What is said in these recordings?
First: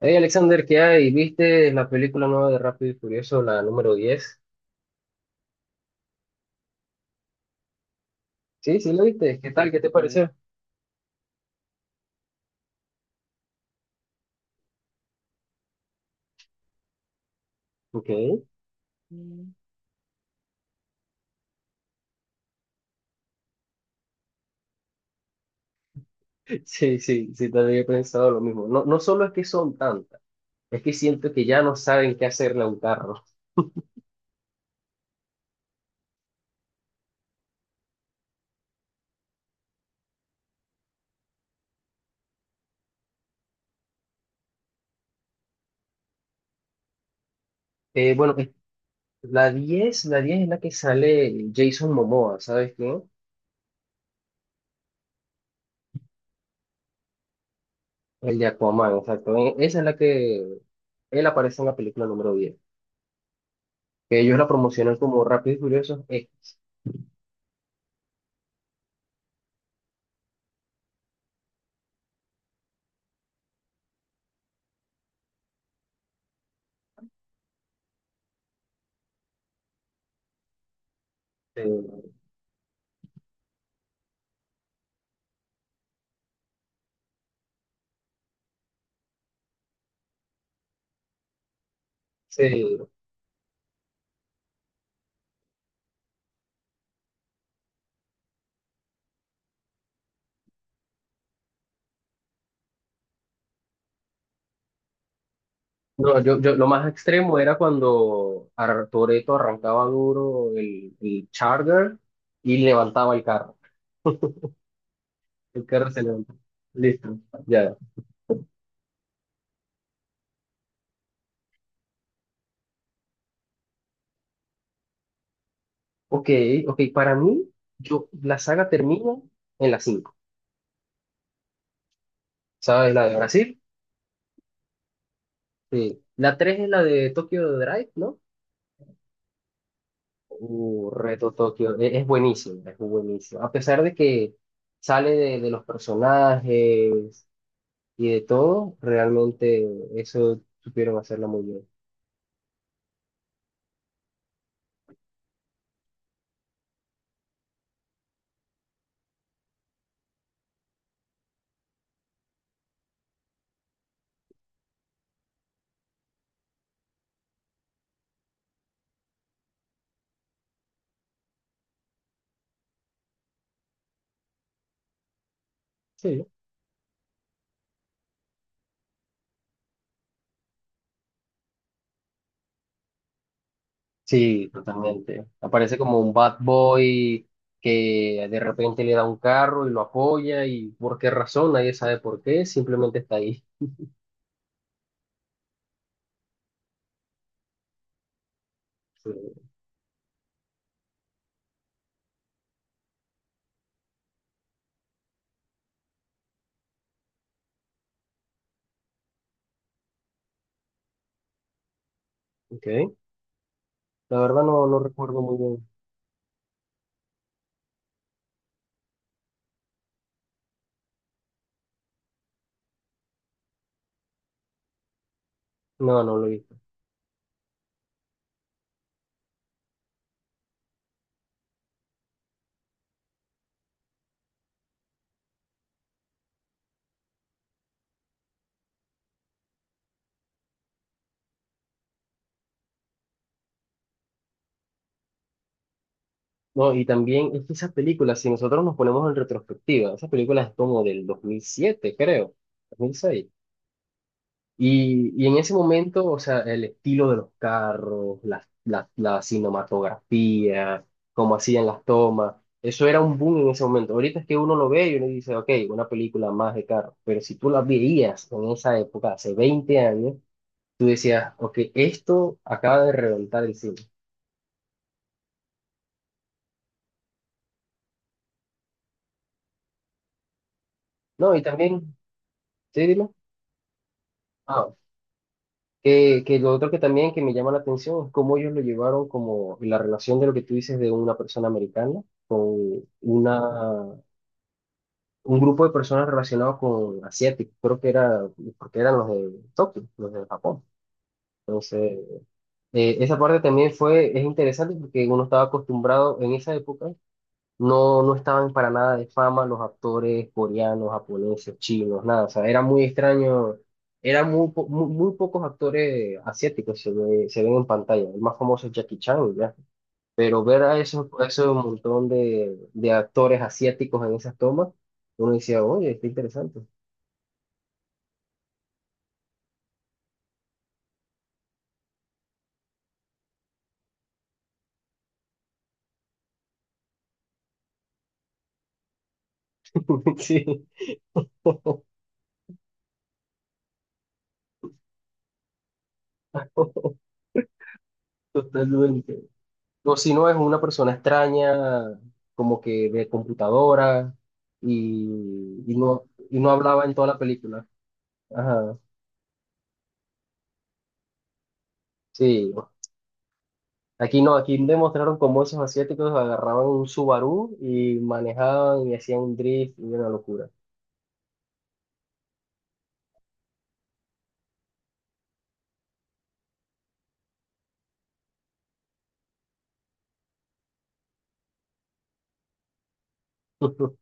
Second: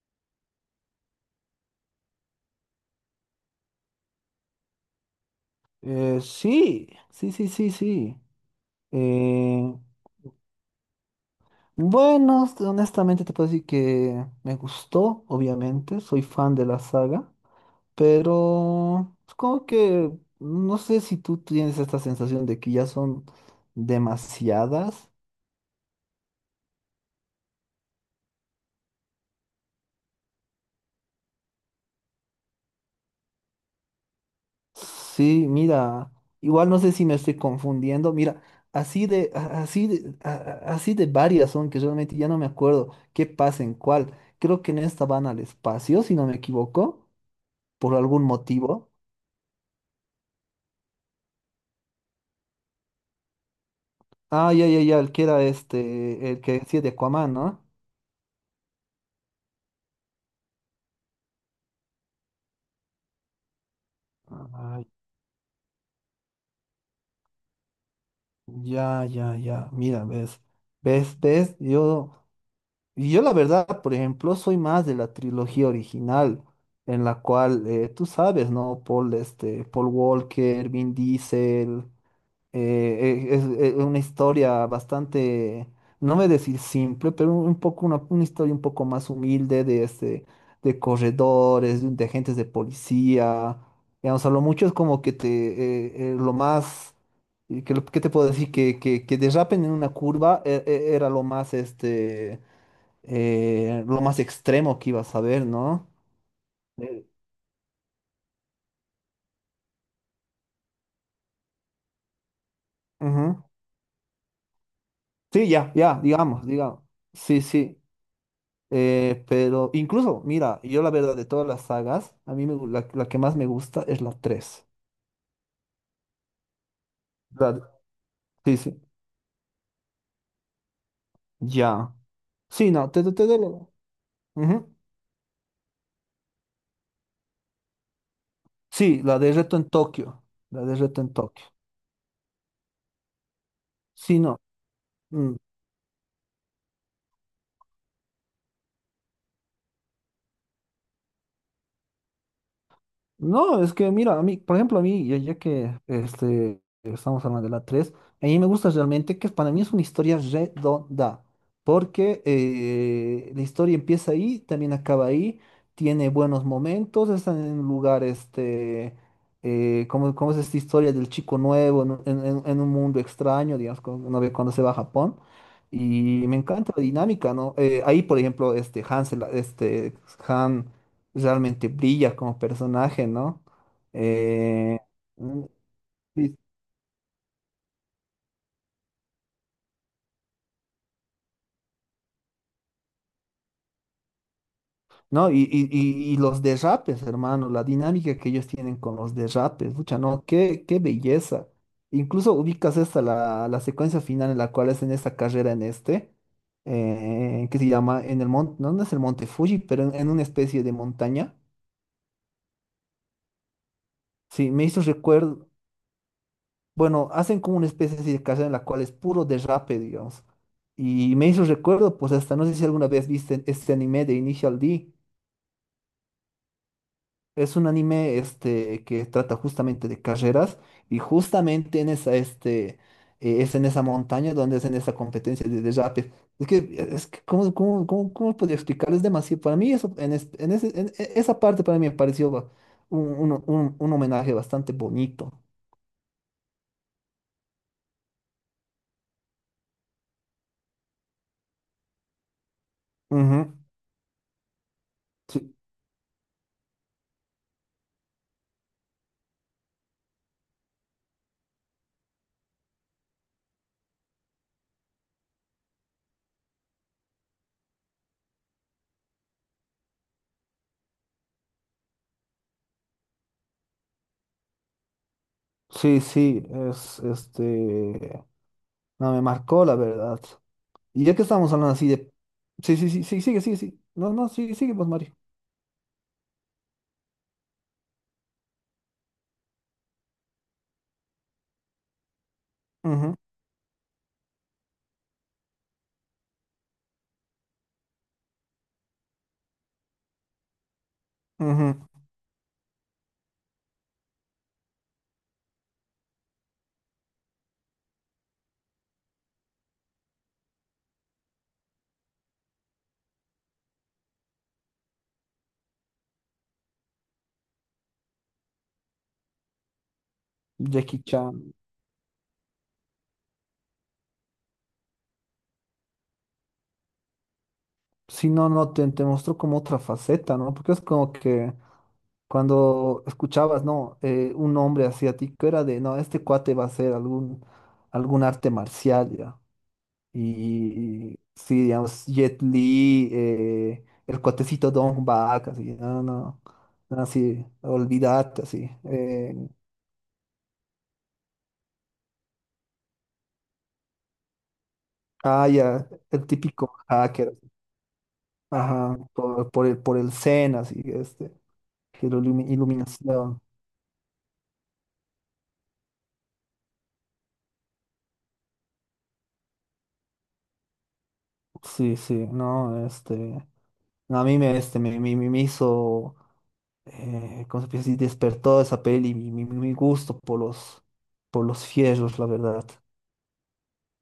Hey Alexander, ¿qué hay? ¿Viste la película nueva de Rápido y Furioso, la número 10? Sí. Sí, sí, la viste. ¿Qué tal? Eh, ¿Qué te, sí, pareció? bueno, honestamente te puedo decir que me gustó, obviamente, soy fan de la saga, Ok. pero es como que no sé si tú tienes esta sensación de que ya son demasiadas. Sí, sí, sí, también he pensado lo mismo. No, no solo es que son tantas, es que siento que ya no saben qué hacerle a un carro. Sí, mira, igual no sé si me estoy confundiendo, mira, así de varias son que realmente ya no me acuerdo qué pasa en cuál. Creo que en esta van al espacio, si no me equivoco, por algún Bueno, motivo. La 10 es la que sale Jason Momoa, ¿sabes quién? Ah, ya, ya, ya, el que era el que decía de Aquaman, ¿no? El de Aquaman, exacto. Esa es la que él aparece en la película número 10, que ellos la Ay, promocionan como Rápido y Furioso. Este. ya, ya, ya, mira, ves, yo, y yo la verdad, por ejemplo, soy más de la trilogía original, en la cual, tú sabes, ¿no? Paul, Paul Walker, Vin Diesel. Eh, eh, es, una historia bastante, no me decir simple, pero un poco una historia un poco más humilde de de corredores, de agentes de Sí. policía. Digamos, a lo mucho es como que te lo más ¿qué te puedo decir? Que derrapen en una curva era lo más lo más extremo que ibas a ver, ¿no? No, yo lo más Eh, extremo era cuando Toretto arrancaba duro el Charger y levantaba el ujú. carro. Sí, El ya, carro ya, se levantó. digamos, digamos. Listo, Sí, ya. sí. Pero incluso, mira, yo la verdad de todas las sagas, a mí la que más me gusta es la tres. Ok, ok, para mí, La- la sí, saga sí, termina en la cinco. ya. Sí, no, ¿Sabes? te, La de te doy la. Brasil. Ujú. Sí. La 3 es la de Tokyo Drive, ¿no? Sí, la de Reto en Tokio. La de Reto en Reto Tokio. Tokio. Es buenísimo, es buenísimo. A pesar de Sí, que no. sale Mm. De los personajes y de todo, realmente eso supieron hacerla muy bien. No, es que mira, a mí, por ejemplo, a mí, ya, ya que estamos hablando de la tres, a mí me gusta realmente que para mí es una historia redonda, porque la historia empieza ahí, también acaba ahí, tiene buenos momentos, está en un lugar, como, como es esta historia del chico nuevo en, en un mundo extraño, digamos, cuando uno ve cuando se va a Japón, Sí. y me encanta la dinámica, ¿no? Ahí, por ejemplo, Hansel, Han realmente brilla como personaje, ¿no? Sí, Eh, totalmente. mm, Aparece como un bad y- boy que de repente le da un carro y lo apoya y por qué razón, nadie sabe por qué, simplemente está ahí. ¿No? Y, y los derrapes, hermano, la dinámica que ellos tienen con Sí. los derrapes, pucha, no, qué, qué belleza. Incluso ubicas esta, la secuencia final en la cual es en esta carrera en que se llama en el monte, no, no es el monte Fuji, pero en una especie de montaña. Okay. La verdad, Sí, me no hizo recuerdo muy recuerdo. bien. Bueno, hacen como una especie así de carrera en la cual es puro derrape, digamos. Y me hizo recuerdo, pues hasta no sé si alguna vez viste este anime de Initial D. No, no lo he visto. Es un anime que trata justamente de carreras y justamente en esa, es en esa montaña donde hacen esa competencia de derrape. Es que ¿cómo podría explicar? Es demasiado. Para mí eso, en, es- en ese- en e- esa parte para mí me pareció un, un homenaje bastante bonito. No, y también es que esas películas, si nosotros nos ponemos en retrospectiva, esas películas es como del 2007, creo, 2006. Ujú. Y en ese Sí. momento, o sea, el estilo de los carros, la cinematografía, cómo hacían las tomas, eso era un boom en ese momento. Ahorita es que uno lo ve y uno dice, ok, una película más de carros, pero si tú la veías en esa época, hace 20 años, tú decías, ok, esto acaba de reventar el cine. Sí, sí, es No, me marcó la verdad. Y ya que No, y estamos hablando así también. de. Sí, Sí, sí, sí, dime. sí, sigue, sigue, sí. No, no, sí, Ah, sigue, pues, Mario. Que lo otro que también que me llama la atención es cómo ellos lo llevaron como la relación de lo que tú dices de una persona americana con Ujú, una un grupo de personas relacionados con asiáticos, creo que era, porque eran los de Tokio, los de Japón. ujú. Entonces, esa parte también fue, es interesante porque uno estaba acostumbrado en esa época, no estaban para nada de fama los actores coreanos, japoneses, chinos, nada, o sea, era muy extraño, eran muy, muy pocos actores asiáticos se ven en pantalla, el más famoso es Jackie Chan, ya, pero ver Jackie a Chan. esos montón de actores asiáticos en esas tomas, uno decía, oye, está interesante. Si no, no, te mostró como otra faceta, ¿no? Porque es como que cuando escuchabas, ¿no? Un hombre asiático era de, no, este cuate va a hacer algún arte marcial, ya. Sí, Y sí, digamos, Jet Li, el cuatecito Don Bak, así, no, no, no, así, olvidate así. totalmente. O si no, es una persona extraña, como que de computadora, Ah, ya, el y no típico hablaba en toda la hacker, película. Ajá, ajá, por el Zen, así, que la sí. iluminación. Aquí no, aquí demostraron cómo esos asiáticos agarraban un Subaru y manejaban y hacían un drift y una locura. Sí, sí, no, no, a mí me, me hizo, ¿cómo se puede decir? Despertó esa peli, mi gusto por los fierros, la verdad.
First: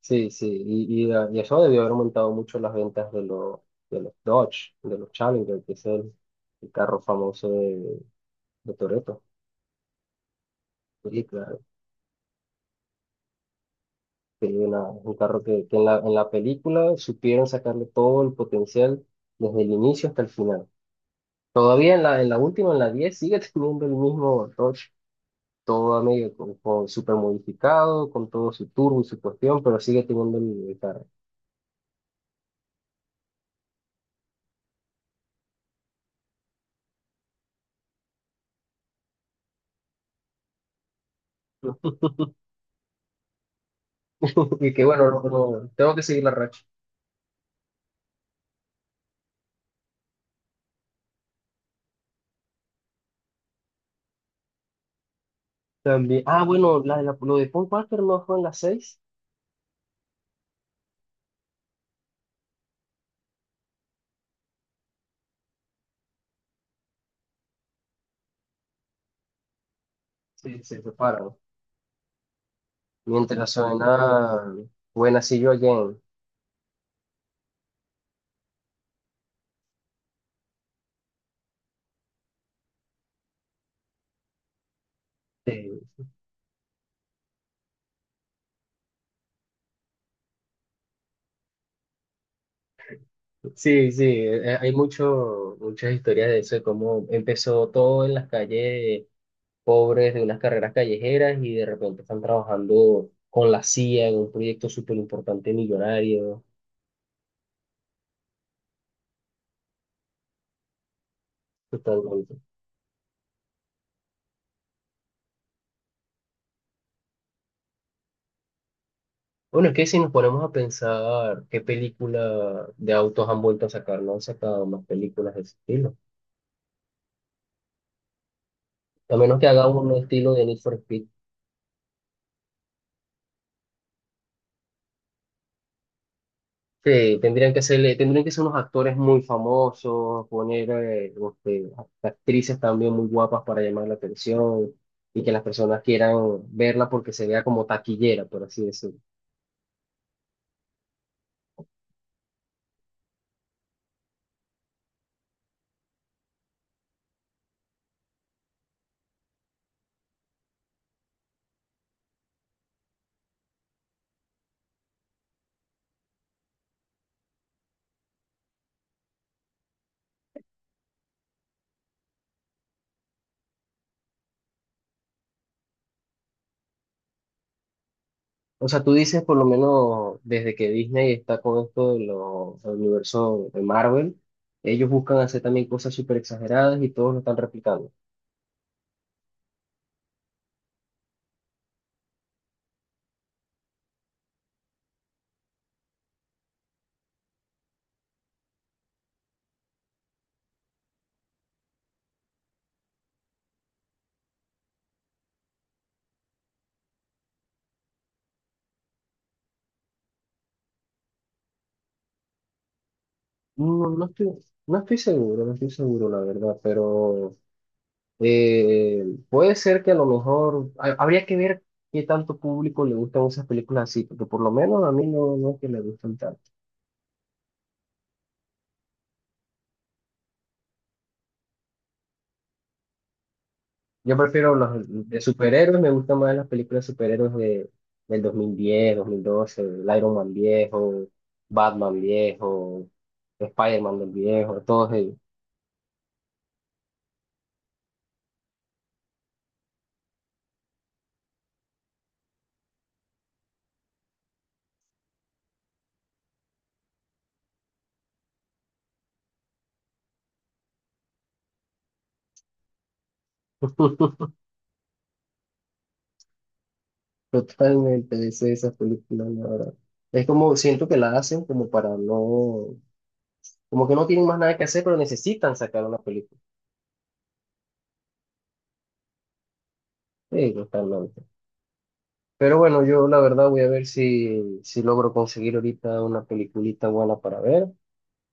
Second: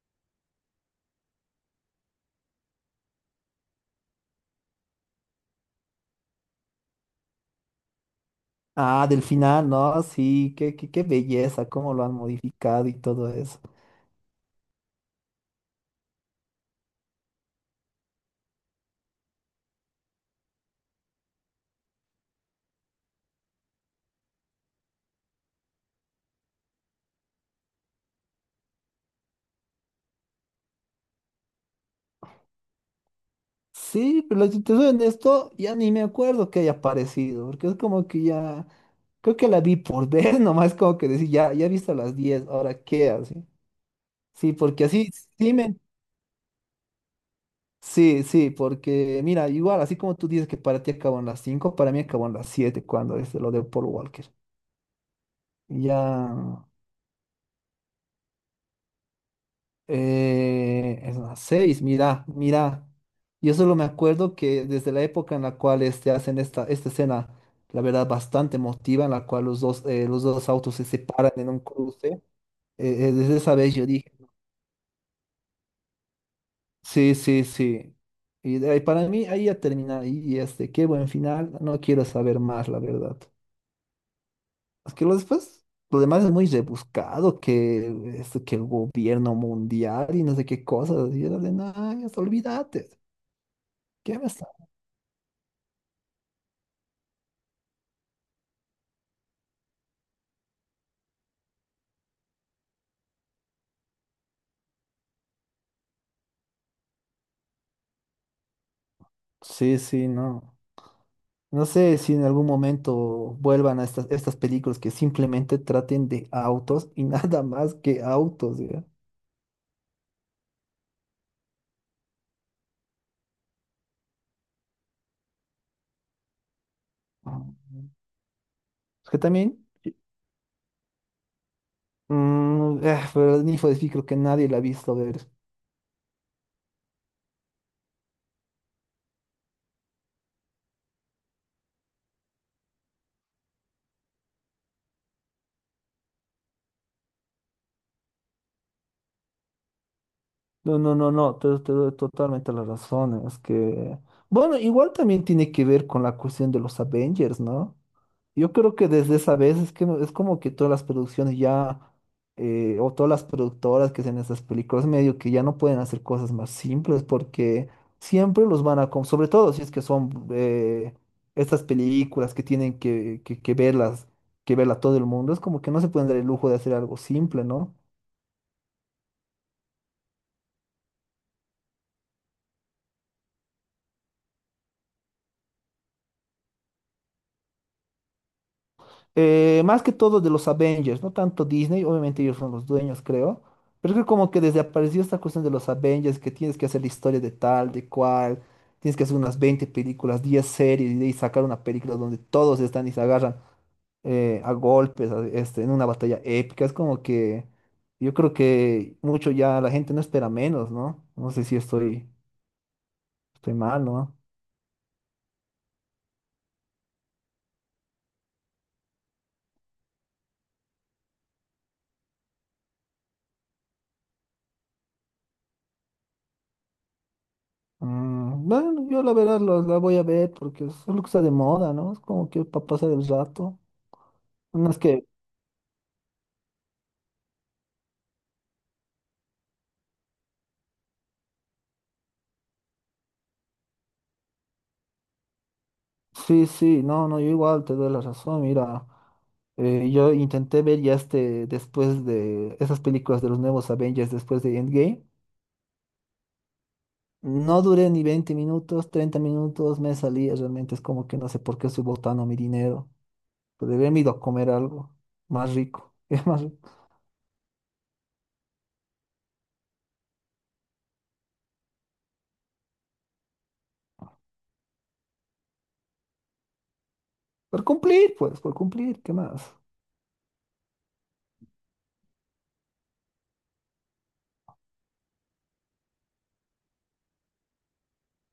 Sí, sí, y eso debió haber aumentado mucho las ventas de de los Dodge, de los Challenger, que es el carro famoso de Ah, Toretto. del final, ¿no? Sí, qué, qué, qué Sí, claro. belleza, cómo lo han modificado y todo eso. Sí, un carro que en la película supieron sacarle todo el potencial desde el inicio hasta el final. Todavía en la última, en la 10 sigue teniendo el mismo Dodge, todo a medio, con super modificado, con todo su turbo y su cuestión, pero sigue teniendo el carro. Sí, pero si te soy honesto, ya ni me acuerdo que haya aparecido, porque es como que ya, creo que la vi por ver, nomás como que decir, ya, ya he visto las 10, ahora qué, así. Sí, Y que porque así, bueno, sí, no, me- tengo que seguir la racha. sí, sí, porque mira, igual, así como tú dices que para ti acabó en las 5, para mí acabó en las 7 cuando es lo de Paul Walker. Ya. También, ah, bueno, lo de Paul Walker no fue en la seis. Es las 6, mira, mira. Yo solo me acuerdo que desde la época en la cual hacen esta escena, la verdad, bastante emotiva, en la cual los dos Sí, autos se se separan separan. en un cruce, desde Mientras esa vez yo dije, suena Buena See You Again. sí, sí, sí. Y de ahí, para mí ahí ya termina, qué buen final, no quiero saber más, la verdad. Es que lo después, lo demás es muy rebuscado, que, esto, que el gobierno mundial y no sé qué cosas, y era de, nada, olvídate. Sí, sí, ¿Qué me estás? Hay muchas historias de eso, de cómo empezó todo en las calles pobres de unas carreras callejeras y de repente están trabajando con la CIA en un proyecto súper importante, millonario, Sí, sí, no. No sé si en totalmente. algún momento vuelvan a estas, estas películas que simplemente traten de autos y nada más que autos, ya. Bueno, es que si nos ponemos a pensar qué película de autos han vuelto a sacar, no han sacado más películas de ese estilo. Ah. Es A que menos que también, haga uno estilo de Need for Speed. mm, pero Need for Speed creo que nadie la ha visto ver. Sí, tendrían que ser unos actores muy famosos, poner este, actrices también muy guapas para llamar la atención y que las personas quieran verla porque se vea como taquillera, por así decirlo. No, no, no, no, te doy totalmente la razón. Es que, bueno, igual también tiene que ver con la cuestión de los Avengers, ¿no? Yo creo que desde esa vez es que es como que todas las producciones ya, o todas las productoras que hacen estas películas, medio que ya no pueden hacer cosas más simples porque siempre los van a, sobre todo si es que son estas películas que tienen que, que verlas, que verla todo el mundo, es como que no se pueden dar el lujo de hacer algo simple, ¿no? O sea, tú dices por lo menos desde que Disney está con esto de los del universo de Marvel, ellos buscan hacer también cosas súper exageradas y todos lo están replicando. Más que todo de los Avengers, no tanto Disney, obviamente ellos son los dueños, creo. Pero creo como que desde apareció esta cuestión de los Avengers, que tienes que hacer la historia de tal, de cual, tienes que hacer unas 20 películas, 10 series y de ahí sacar una película donde todos están y se agarran a golpes en una batalla épica. Es como que yo creo que mucho ya la gente no espera menos, ¿no? No sé si estoy, estoy mal, No, ¿no? No estoy seguro, no estoy seguro, la verdad, pero puede ser que a lo mejor habría que ver qué tanto público le gustan esas películas así, porque por lo menos a mí no es que me gustan tanto. Mm, bueno, yo la verdad la voy a ver porque es lo que está de moda, ¿no? Es como que para pasar el rato. Yo prefiero No, las es que, de superhéroes, me gustan más las películas de superhéroes del 2010, 2012, el Iron Man viejo, Batman viejo, Spider-Man del viejo, todos ellos. sí, sí, no, no, yo igual te doy la razón, mira, yo intenté ver ya después de esas películas de los nuevos Avengers, después de Endgame, no duré ni 20 minutos, 30 minutos, me salía, realmente es como que no sé por qué estoy botando mi dinero, pues, debería haberme ido a comer algo más rico, es más rico. Totalmente deseo esas películas, la verdad. Es como, siento que las hacen como para no, como que no tienen más nada que hacer, pero necesitan sacar una película. Por cumplir, pues, por cumplir, ¿qué más? Sí, totalmente. Pero bueno, yo la verdad voy a ver si logro conseguir ahorita una peliculita buena para ver,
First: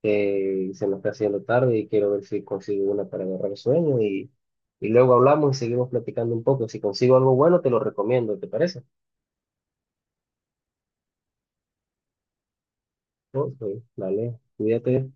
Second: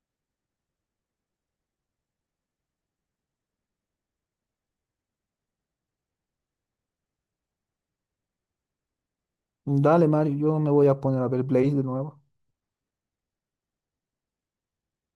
que se me está haciendo tarde y quiero ver si consigo una para agarrar el sueño y luego hablamos y seguimos platicando un poco. Si consigo algo bueno, te lo recomiendo, ¿te parece? Dale, Mario, yo me voy a poner a ver Blaze de nuevo. Ok, dale, cuídate.